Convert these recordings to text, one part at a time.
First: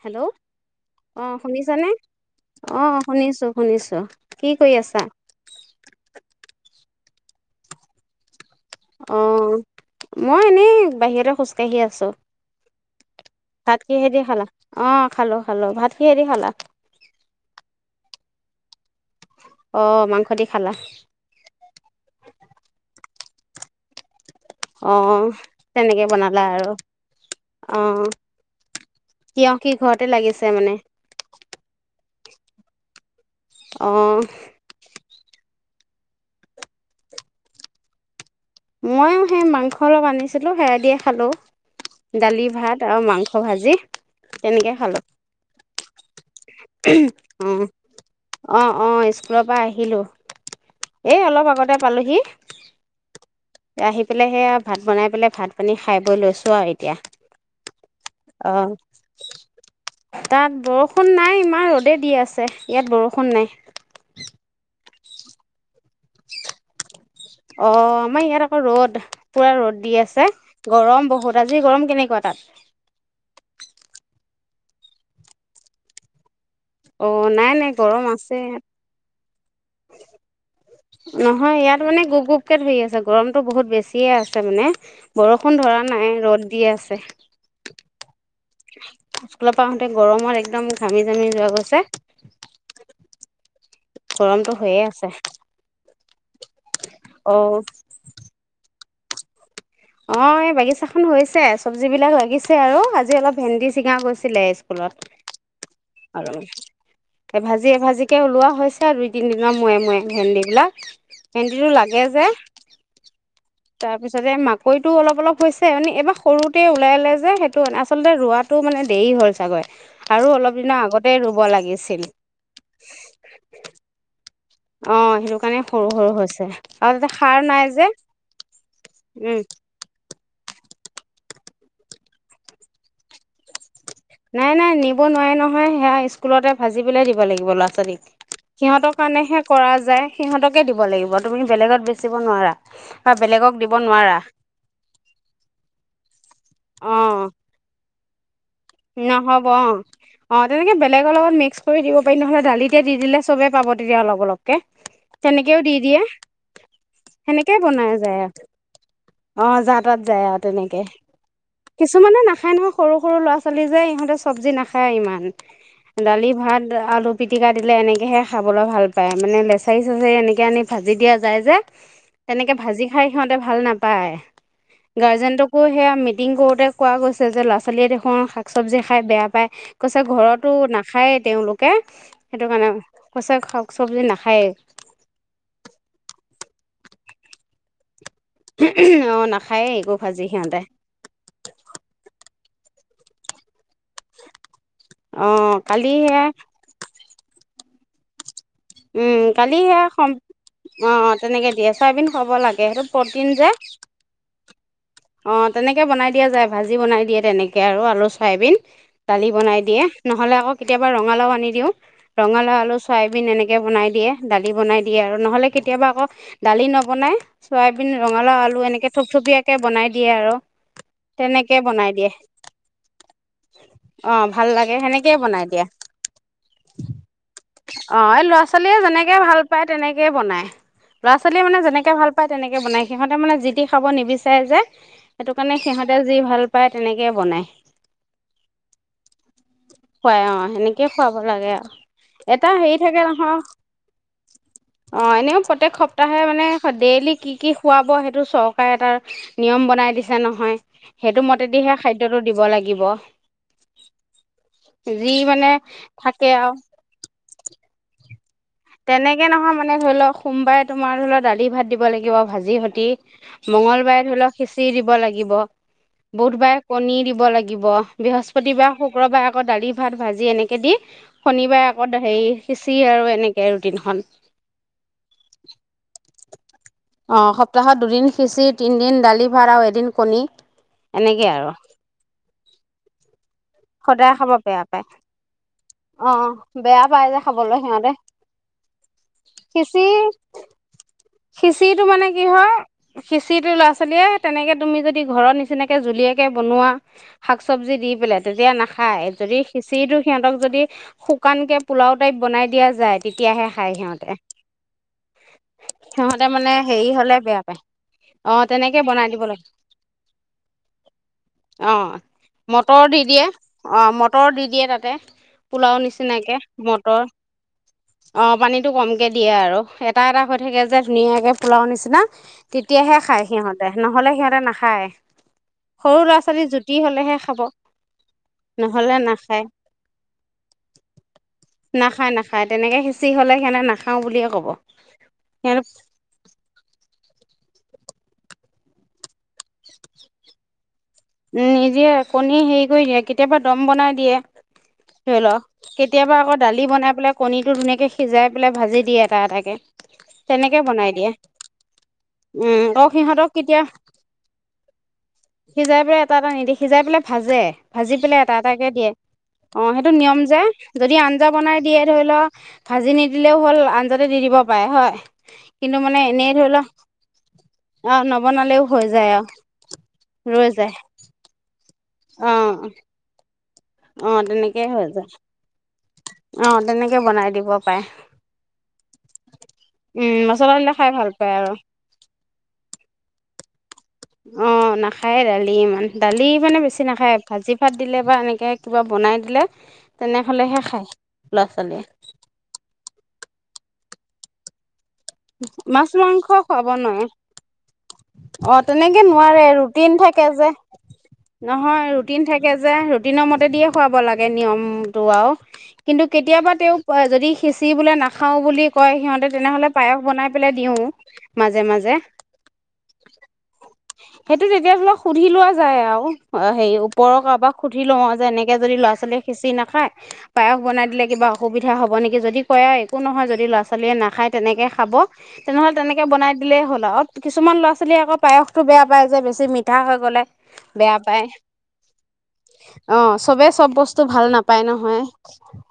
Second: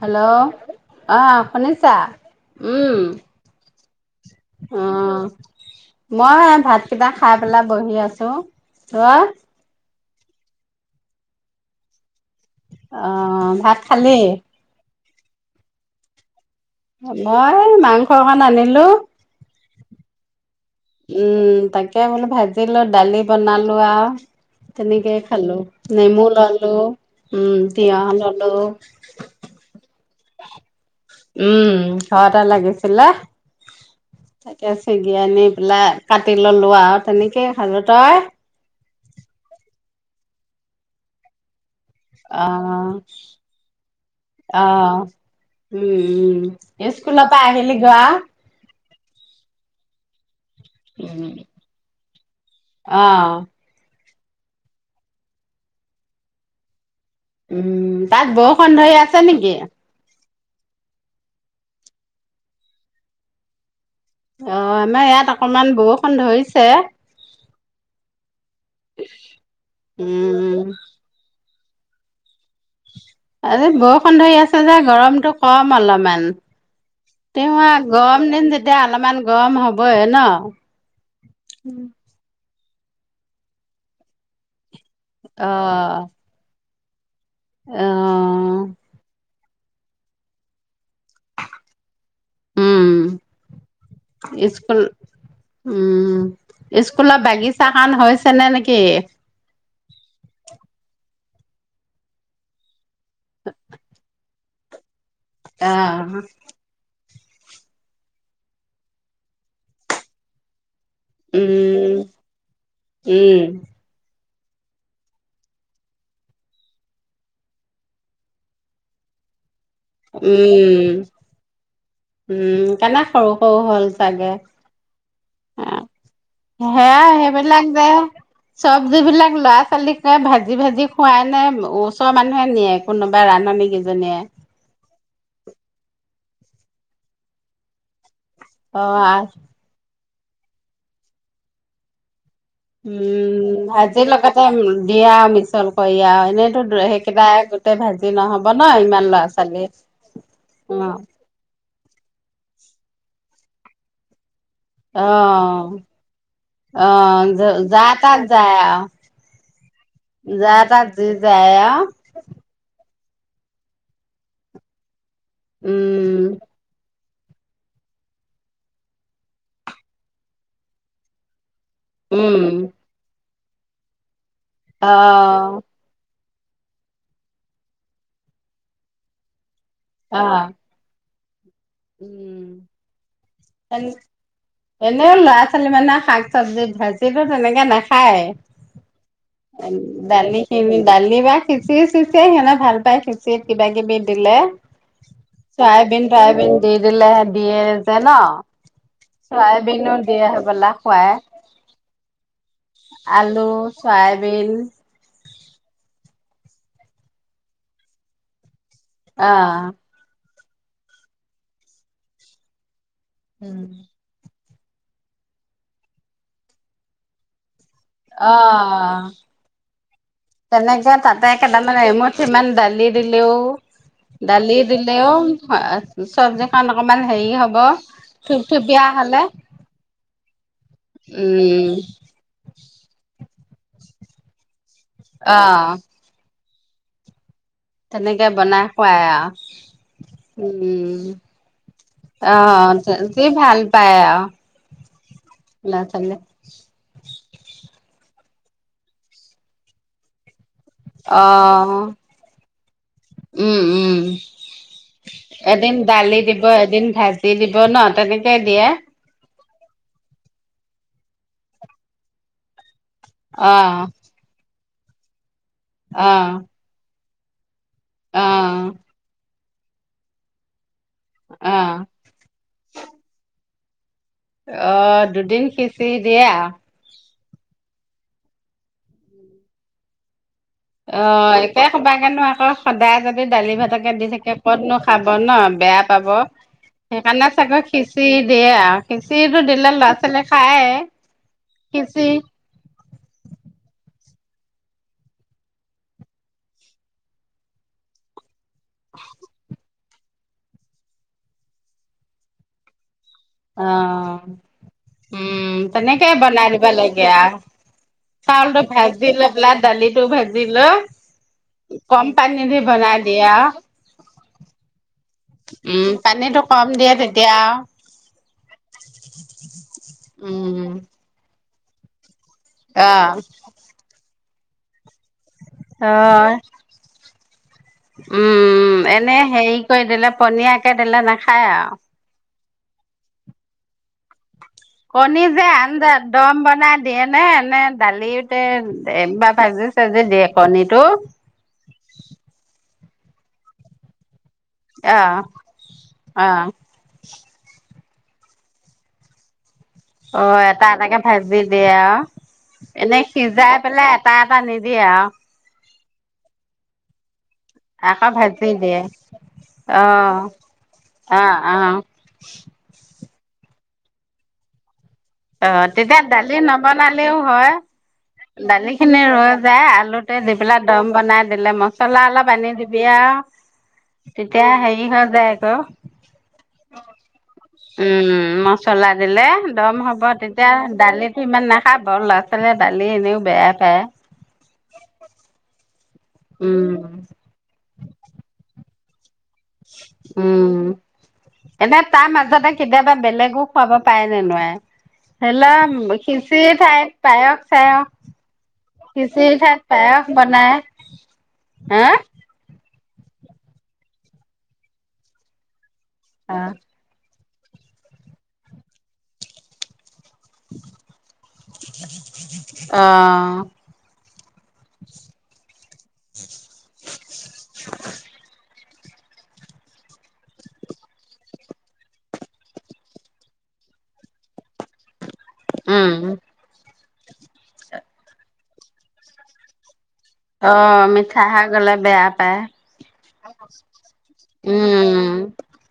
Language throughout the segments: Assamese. হেল্ল', অ শুনিছা অ উম শুনিছো শুনিছো কি কৰি অ আছা মই ভাত? কিবা খাই পেলাই বহি আছো। হা। অ মই এনেই বাহিৰতে খোজকাাঢ়ি আছো। অ, ভাত কিহেদি খালী? খালা অ খালো খালো, ভাত কি হেৰি খালা? মই মাংস অকণ আনিলোঁ। অ, মাংস দি খালা। উম, তাকে বোলো ভাজিলো দালি বনালো আৰু। অ তেনেকেই খালো, তেনেকে নেমু বনালা ললো আৰু উম অ তিয়হ ললো। তিয়হ কি ঘৰতে লাগিছে মানে উম। ঘৰতে লাগিছিলে । অ তাকে চিগি আনি। পেলাই কাটি ললো আৰু তেনেকেই সাজো তই মইও সেই মাংস অলপ আনিছিলো হেৰাই দিয়ে খালো অ দালি ভাত আৰু মাংস ভাজি তেনেকে অ খালোঁ । উম উম স্কুলৰ পৰা আহিলি গে আও অঁ স্কুলৰ পৰা আহিলোঁ এ অলপ আগতে পালোহি অ', আহি পেলাই সেয়া ভাত বনাই পেলাই ভাত পানী খাই বৈ লৈছোঁ আৰু এতিয়া । উম তাত বৰষুণ ধেই আছে নেকি তাত বৰষুণ নাই ইমান ৰ'দে দি আছে ইয়াত বৰষুণ নাই অ আমাৰ ইয়াত অকমান বৰষুণ ধৰিছে। অ আমাৰ ইয়াত আক । ৰ'দ পুৰা ৰ'দ দি আছে উম, গৰম বহুত আ আজি গৰম কেনেকুৱা তাত আজি বৰষুণ ধৰি আছে যে গৰমতটো কম অলপমান অ তে নাই মই নাই গৰম আছে দিম ইয়াত যেতিয়া অলপমান গৰম হবে ন ক ধৰি আছে গৰমতটো বহুত বেছিয়ে আছে মানে বৰষুণ ধৰা অ', নাই ৰ'দ দি আছে ছ অ', [unintelligible] [inaudible] ফল পৰা আহওঁঁতে গৰমত একদম চামি চামি যোৱা গৈছে উম, গৰমটো স্কুল হৈয়ে আছে উম স্কুলৰ অ বাগিছা খান হৈছে নে নেকি অ এই বাগিছাখন হৈছে চবজি বিলাক লাগিছে আৰু আজি অলপ ভেন্দি চিঙা গৈছিলে স্কুলত আহ এ ভাজি এ ভাজিকে ওলোৱা হৈছে আৰু দুই তিনিদিনৰ মূয়ে মূয়ে ভেন্দি বিলাক ভেন্দিটো উম, লাগে যে উম, তাৰপিছত তাৰছতে মাকৈটো অলপ অলপ হৈছে মানে এইবাৰ সৰুতে ওলাই ওলাই যে সেইটো মানে আচলতে ৰোৱাটো মানে দেৰি হ'ল চাগৈ আৰু অলপ দিনৰ উম। আগতেই ৰুব লাগিছিল উম কেনে সৰু সৰু হ'ল চাগ এ অ সেইটো কাৰণে সৰু সৰু হৈছে সেয়া আৰু তাতে সাৰ সেইবিলাক নাই যে চব যিবিলাক উম ল'ৰা । ছোৱালীকে ভাজি ভাজি খুৱাই নে ওচৰৰ মানুহে নিয়ে কোনোবা ৰান্ধনী ক নাই নাই নিব নোৱাৰে নহয় সেয়া স্কুলতে ভাজি পেলাই দিব লাগিব ল'ৰা ছোৱালীক সিহঁতৰ অ' কাৰণেহে কৰা যায় সিহঁতকে দিব লাগিব তুমি বেলেগত বেচিব নোৱাৰা বা বেলেগক উম দিব ভাজিৰ নোৱাৰা লগতে দিয়া আৰু মিছল কৰি আৰু এনেইতো অ সেইকেইটাই গোটেই ভাজি তে নহ'ব ন ইমান ল'ৰা নহব অ ছোৱালী অ তেনেকে অ' বেলেগৰ লগত মিক্স চব দিব পাৰি নহয় দালিতে দি দিলে চবেই পাব তেতিয়া অলপ অলপ আহ আহ সেনেকেই আহ বনাই যাতাত আৰু যায় আৱ অ যা তাত যায় আৰু তেনেকে যায় আৰু কিছুমানে নাখায় নহয় সৰু সৰু ল'ৰা ছোৱালী যে ইহঁতে চব্জি নাখায় ইমান উম, দালি ভাত আলু পিটিকা দিলে এনেকেহে খাবলৈ ভাল পায় মানে লেচাৰী চেচাৰী এনেকৈ আনি ভাজি দিয়া যায় যে উম, তেনেকে ভাজি খাই সিহঁত এ ভাল নাপ পায় গাৰ্জেনটকো অ' সেয়া ম টিং কৰোতে কোৱা গৈছে যে ল'ৰা ছোৱালীয়ে দেখোন শাক চব্জি খাই বেয়া পায় কৈছে ঘৰতো অ' নেখায় তেওঁলোক উম শাক চবজি নাখায়েই এনেও ল'ৰা ছোৱালী মানে শাক চবজি ভাজিলো তেনেকে নেখায় অঁ নাখায়েই খাই একো ভাজি দালি সিহঁতে খিনি দালি বা খিচি চিচিৰি সেক ভাল পাই খিচিৰিত কিবা পিটিকি দিলে অঁ কালি চয়াবিন সেয়া ট্ৰাইবিন দিলে হে দিয়ে যে ন উম কালি সেয়া চয়াবিনো দিয়ে হবলা অ খুৱাই। তেনেকে দিয়ে চয়াবিন খোব লাগে সেইটো প্ৰটিন আলু যে চয়াবিন অ তেনেকে বনাই দিয়া যায় ভাজি বনাই দিয়ে তেনেকে আৰু আলু চয়াবিন দালি বনাই আহ দিয়ে নহলে আক কেতিয়াবা ৰঙালাও আনি দিওঁ ৰঙালাও আলু চয়াবি সিয়ে বনাই দিয়ে দালি দালি বনাই দিয়ে আৰু নহ'লে কেতিয়াবা আকৌ দালি নবনায় চয়াবিন অ ৰঙালাও আলু এনেকে থুপথুপিয়াকে বনাই । তেনেকে তাতে কেইটামান দিয়ে এমুঠ ইমান দালি দিলেও অ', ভাল দালি লাগে দিলেও সেনেকেই বনাই দিয়ে চবজিখন অকমান হেৰি হ অ এই ল'ৰা ছোৱালীয়ে যেনেকে ভাল পায় তেনেকে বনাই ল'ৰা ছোৱালীয়ে মানে উম যেনেকে ভাল পায় তেনেকে বনায় সিহঁতে মানে যি সি খাব নিবিচাৰে যে সেইটো কাৰণে অ সিহঁতে যি ভাল । প্ৰায় তেনেকে বনাই । তেনেকে বনাই খুৱাই আও খুৱাই অ উম উম সেনেকে উম খুৱাব লাগে আৰু । এটা হেৰি থাকে নহয় অ এনেও প্ৰত্যেক ল'ৰা ছোৱালী সপ্তাহে মানে দে কালি কি কি খুৱাব সেইটো চৰকাৰে এটা নিয়ম বনাই দিছে নহয় সেইটো অ মতেদিহে খাদ্যটো দিব লাগিব উম উম যি মানে এদিন দালি থাকে দিব আৰু এদিন ভাজি টি দিব ন [unintelligible] তেনেকে নহয় মনে মানে ধৰি লওক সোমবাই তোমাৰ ধৰি লওক দালি ভাত দিব লাগিব ভাজি সতি । অ মঙ্লবাৰে ধৰি লওক খিচ্ দি দিব লাগিব অ বোথবায়ে কণী দিব । [unintelligible] লাগিব অ বৃহস্পতিবাৰ শুক্ৰবায়েক আকৌ দালি ভাত ভাজি এনেকৈ দি অ শনিবাৰে আকৌ দ হেৰি খিচিৰি আৰু এনিক । সেই ৰুটিনখন অঁ দুদিন সিঁচি দিয়া অঁ সপ্তাহত দুদিন সিঁচি তিনদিন দালি ভাত আৰু এদিন কণী এনেকেই অঁ আৰু এতিয়া ক'ব কানো আকৌ সদায় যাতে দালি ভাতাকে দি সদায় খাব থাকে বেয়া কতনো পায় খাব ন বেয়া পাব অঁ বেয়া পাই যে সেইকাৰণে খাবলৈ চাগৈ সিহতে খিচিৰি দিয়ে আৰু খিচিৰিটো দিলে খিচি ল'ৰা ছোৱালীয়ে খায়ে খিচিটো মানে খিচিৰি কি হয় খিঁচিটো ল'ৰা ছোৱালী দিয়ে তেনেকে তুমি যদি ঘৰত নিচিনাকে জুলিয়াকে বনোৱা শাক চবজি দি পেলাই যদি নাখায় যদি চিটো সিহঁতক। যদি শুকানকে পোলাও টাইপ বনাই দিয়া যায় তেতিয়াহে খায় সিহঁতে অঁ উম তেনেকে সিহঁতে বনাই মানে দিব হেৰি লাগে হ'লে আৰু বেয়া পায় অঁ চাউলটো তেনেকে ভাজ বনাই দিব লো লাগে পা দালিটো ভাজিলো অ', কম পানী দি বনাই দিয়ে আৰু। অ', মটৰ দি দিয়ে তাতে পোলাও নিচিনাকে মটৰ আও অঁ পানীতটো কমকে দিয়ে আৰু এটা এটা হৈ থাকে উম, যে ধুনীয়াকে। পোলাওঁ নিচিনা তেতিয়াহে অ'। খাই সিহঁতে নহ'লে সিহঁতে ৰে নাখায় সৰু ল'ৰা হয়। ছোৱালী জুতি হলেহে খ'ব উম এনে হেৰি কৰি দিলে পনীয়াকে দিলে নাখায় আও। নাখায় নাখায় তেনেকে সিঁচি হলে সেন নাখায় খাওঁ বুলিয়ে ক'ব। কণী যে সিহঁতে আঞ্জা দম বনাই। দিয়ে নে এনে দালিতে ভাজি চাজি দিয়ে কণীতটো উ নিজে কণী হেৰি কৰি দিয়ে কেতিয়াবা দম বনাই দিয়ে। অ', ধৰি ল কেতিয়াবা আকৌ অ', দালি বনাই পেলাই কণীটো ধুনীয়াকে। সিজাই পেলাই ভাজি দিয়ে এটা এটাকে। অঁ তেনেকে এটা বনাই এটাকে দিয়ে ভাজি দিয়ে আৰু উম আকৌ এনে সিহঁতক সিজাই কেতিয়া পেলাই এটা এটা নিদিয়ে আৰু। সিজাই এটা নিদেখিজাই পেলাই। ভাজে ভাজি পেলাই এটা এটাকে দিয়ে অ সেইটো অহ নিয়ম যে যদি আঞ্জা অহ বনাই অহ দিয়ে ধৰি লওঁ ভাজি নিদি। দিলেও হ'ল আঞ্জাতে দি দিব পাৰে হয়। অঁ কিন্তু মানে তেতিয়া এনেই দালি ধৰি লও নবনালেওঁ হয় অ নবনালেও দালি হৈ খিনি যায় আৰু ৰৈ যায় আলুতে দি ৰৈ পেলাই যায় দম বনাই ম চলা আলা অ পানি দিবি য়া অ তেতিয়া তেনেকেই হৈ হেৰি হয় যায় আক অ তেনেকে বনাই দিম। উম মচলা দিলে দম হ'ব উম তেতিয়া মছলা দিলে খাই ভাল দালিটো পায় ইমান আৰু নাখাব ল'ৰা ছোৱালীয়ে দালি এনেও বেয়া। হা অ নাখায়ে দালি ইমান। দালি মানে উম বেছি নাখায় ভাজি ভাত দিলে বা এনেকে। কিবা বনাই দিলে। তেনেহলেহে উম খায় ল'ৰা এনে ছোৱালীয়ে তা মাজতে কেতিয়াবা বেলেগো খুৱাব পায় নে নোৱায় মাছ মাংস খুৱাব নোৱাৰে পায়স চায়স অ তেনেকে খিচিৰি নোৱাৰে ঠাইত ৰুটিন পায়স থাকে যে বনাই নহয় হা ৰুটিন থাকে যে ৰুটিনৰ মতে দিয়ে খুৱাব লাগে নিয়মটো আৱ কিন্তু অ কেতিয়াবা তেওঁ যদি খিচিৰি বোলে নাখাওঁ বুলি কয় সিহঁতে তেনেহ'লে পায়স বনাই পেলাই দিওঁ মাজে মাজে সেইটো তেতিয়া ধৰি লক সুধি লোৱা যায় আৱ অ হেৰি ওপৰ কাৰোবাক সুধি লওঁ যে এনেকে যদি ল'ৰা ছোৱালীয়ে খিচিৰি নাখায় পায়স বনাই দিলে কিবা অসুবিধা হ'ব নেকি যদি কয় আৱ একো নহয় যদি ল'ৰা ছোৱালীয়ে নেখায় তেনেকে খাব তেনেহ'লে তেনেকে উম বনাই দিলেই হ'ল আৱ কিছুমান ল'ৰা ছোৱালীয়ে আক পায়স টো বেয়া পায় যে বেছি মিঠা গ'লে অ বেয়া মিঠা পায় খাই গ'লে বেয়া পায় অ চবে চব বস্তু ভাল নাপায় নহয় উম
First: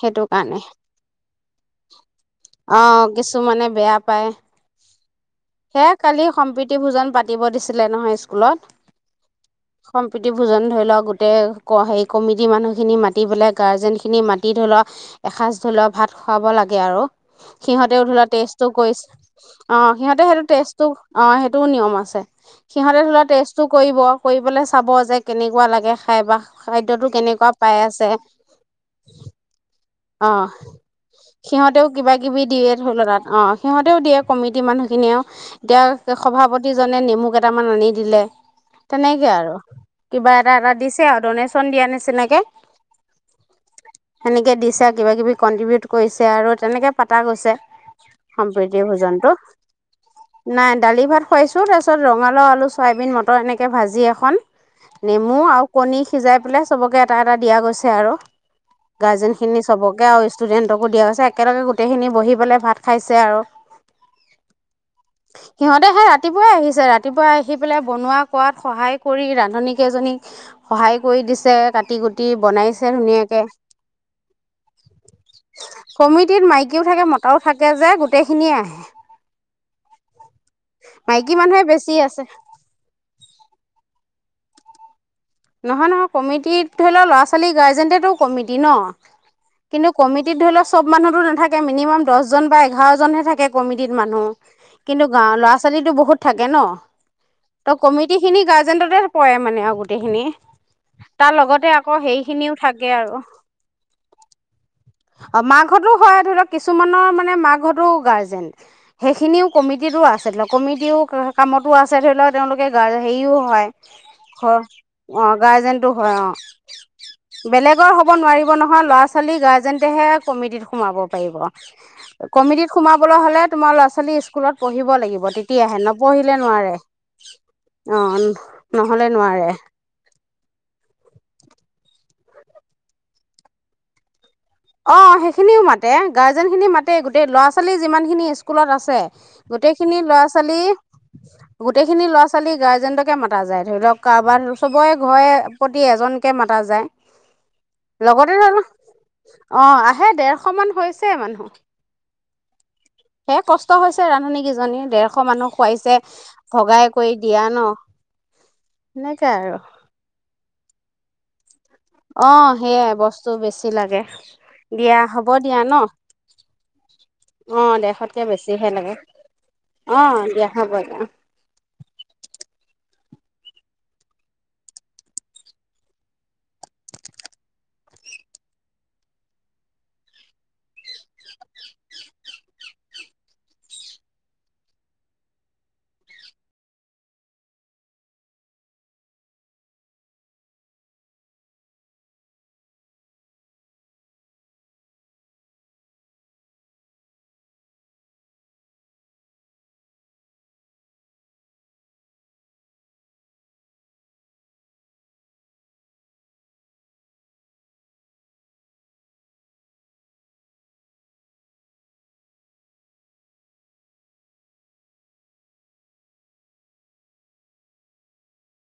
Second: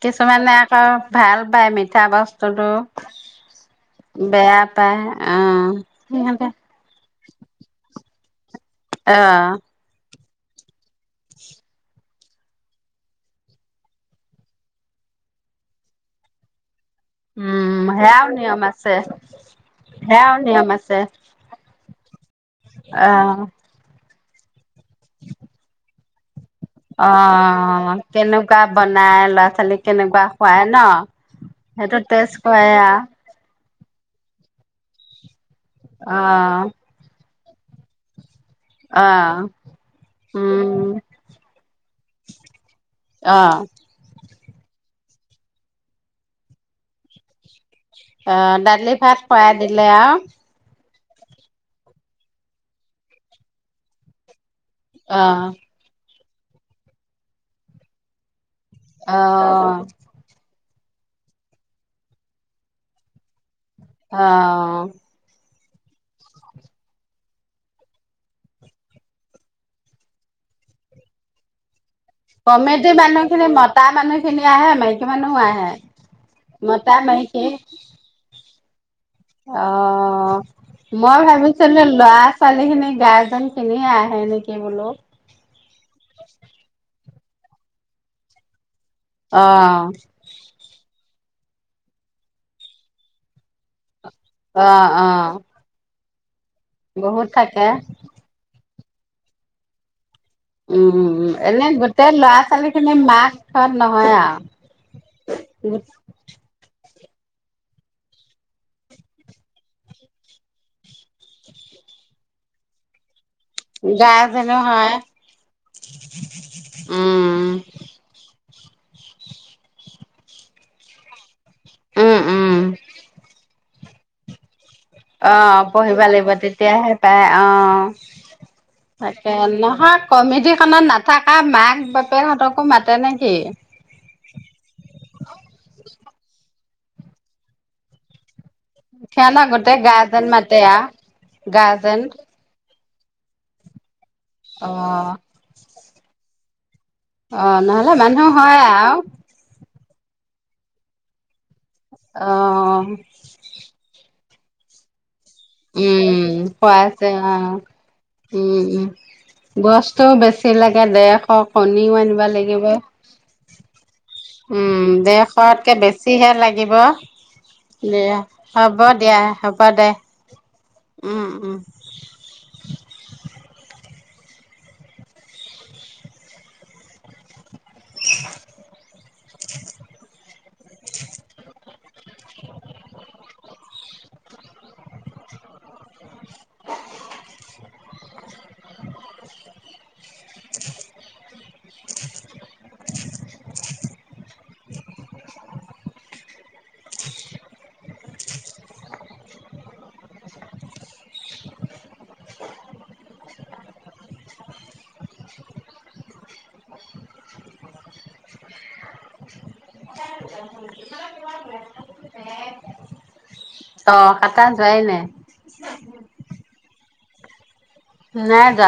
সেইটো কিছুমানে কাৰণে আকৌ ভাল পায় মিঠা বস্তুটো অ কিছুমানে বেয়া পায় বেয়া পায় অ সেয়া কালি সিহঁতে সম্প্ৰীতি ভোজন পাতি দিব দিছিলে নহয় স্কুলত আহ প্ৰিতি ভোজন ধৰি লওক গোটেই হেৰি কমিটিৰ মানুহখিনি মাতি পেলাই গাৰ্জেনখিনি মাতি ধৰি লওক এসাঁজ ধৰি লওক ভাত খুৱাব লাগে আৰু উম সিহঁত সিহঁতে সেয়াও ধৰা নিয়ম টেষ্টো আছে কৰিছে অ সিহঁতে সেয়াও সেইটো নিয়ম টেষ্টো আছে অ সেইটোও নিয়ম আছে সিহঁতে অ ধৰি লোৱা টেষ্টো কৰিব কৰিবলে চাব যে কেনেকুৱা লাগে খাই বা খাদ্যটো অ কেনেকুৱা পাই আছে কেনেকুৱা বনাই ল'ৰা ছোৱালীক কেনেকুৱা অঁ খুৱাই ন সিহঁতেও সেইটো কিবা কিবি টেষ্ট কৰে দিয়ে ধৰি আৱ লওক তাত অঁ সিহঁতেও দিয়ে কমিটি মানুহখিনিয়ে ও এতিয়া অ সভাপতিজনে নেমু কাটি কেইটামান আনি দিলে। অ তেনেকে আৰু কিবা এটা এটা উম দিছে আৰু ডনেচন দিয়া নিচিনাকে অ সেনেকে দি কিবা কিবি কন্ট্ৰিবিউট কৰিছে আৰু তেনেকে পাতা গৈছে আহ সম্প্ৰীতিৰ দালি ভাত ভোজনটো খুৱাই দিলে আৱ নাই দালি ভাত খুৱাইছোঁ তাৰপিছত ৰঙালাও আলু চয়াবিন মটৰ এনেকে ভাজি এখন। অ নেমু আও কনি সিজাই পেলাই চবকে এটা এটা দিয়া গৈছে আৰু গাৰজন খিনি অ চবকে আৰু ষ্টুডেণ্ট তকো দিয়া হৈছে একেলগে গোটেইখিনি বহি পেলাই ভাত খাইছে আৰু অ সিহঁতে সে ৰাতিপুৱাই আহিছে ৰাতিপুৱাই আহি পেলাই বনোৱা কোৱাত সহায় কৰি ৰান্ধনী কেইজনীক সহায় কৰি দিছে কাটি কুটি। বনাইছে কমেটি মানুহ ধুনীয়াকে খিনি মতা মানুহ খিনি আহে মাইকী আহে কমিটিত মতা মাইকী ধুনীয়া আহে । অ মই মাইকী মানুহে ভাবিছিলো বেছি ল'ৰা আছে ছোৱালী খিনি গাৰ্জেন খিনিয়ে আহে নেকি। সি বোলো নহয় নহয় কমিটিত ধৰি লওক ল'ৰা ছোৱালী গাৰ্জেণ্টতো কমিটি ন। অ', কিন্তু কমিটিত ধৰি লও চব মানুহতো নাথাকে। মিনিমাম দহজন বা এঘাৰজনহে থাকে কমিটীত অ', মানুহ কিন্তু অ', গাওৰ ল'ৰা ছোৱালীতো বহুত থাকে ন বহুত থাকে। ত কমিটি খিনি গা এজেণ্টতে পৰে মানে আৰু গোটেইখিনি। উম তাৰ লগতে এনে আকৌ গোটেই ল'ৰা হেৰিখিনিও ছোৱালী থাকে খিনি আৰু মাকখনত নহয় আৰু অ মাকহতো হয় ধৰিক কিছুমান ৰ মানে মাকহতো গাৰ্জেন সেইখিনিও কমিটিটো আছে ধ কমিটিও কামতো আছে ধৰি লওক তেওঁলোকে গাৰ হেৰিও গাৰ্জেনো হয়, অ গাৰ্জেনটো হয় অ উম, বেলেগৰ হ'ব নোৱাৰিব। নহয় ল'ৰা ছোৱালী গাৰ্জেন তেহে কমিটিত সোমাব পাৰিব উম, উম। কমিটিত সোমাবলৈ হ'লে তোমাৰ ল'ৰা ছোৱালী ছোৱালী স্কুলত পঢ়িব লাগিব অ তেতিয়াহে পঢ়িব লাগিব নপঢ়িলে নোৱাৰে তেতিয়াহে পাই অ অ নহলে তাকে নোৱাৰে নহয় কমিডিখনত নাথকা মাক বাপ বাপেহতকো মাতে নেকি অ সেইখিনিও মাতে গাৰ্জেন খিনি মাতে গোটেই ল'ৰা ছোৱালী যিমানখিনি স্কুলত আছে সিহঁতক গোটেই খিনি গাৰ্জেন লৰা ছোৱালী মাতে আও গোটেই গাৰ্জেন খিনি ল'ৰা ছোৱালী গাৰ্জেন গাজেন মতা যায় ধৰি লওক কাৰোবাৰ অ চবৰে ঘৰে প্ৰতি এজন একে মতা যায়। অ নহ'লে মানুহ লগতে ধৰি হয় লওক আৰু। অ আহে দেৰশ মান হৈছে মানুহ। হয়। [unintelligible] সে কষ্ট হৈছে ৰান্ধনী। কিজীয়ে দেৰ। এশ মানুহ খুৱাইছে উম ভগাই খুৱাইছে কৰি অ দিয়া ন সনেকে আৰু। ছিল লৈকে ডেৰশ। কণীও আনিব অ লাগিব সেইয়াই বস্তু বেছি লাগে উম দিয়া হ'ব দিয়া দেৰশতকে ন বেছিহে লাগিব। অ দিয়া দেশতকে বেছিহে হ'ব লাগে দিয়া হ'ব দে অ দিয়া। হ'ব দিয়া উম উম। [unintelligible] [unintelligible] [unintelligible] অ কটা যোৱাই ন। নাই যা।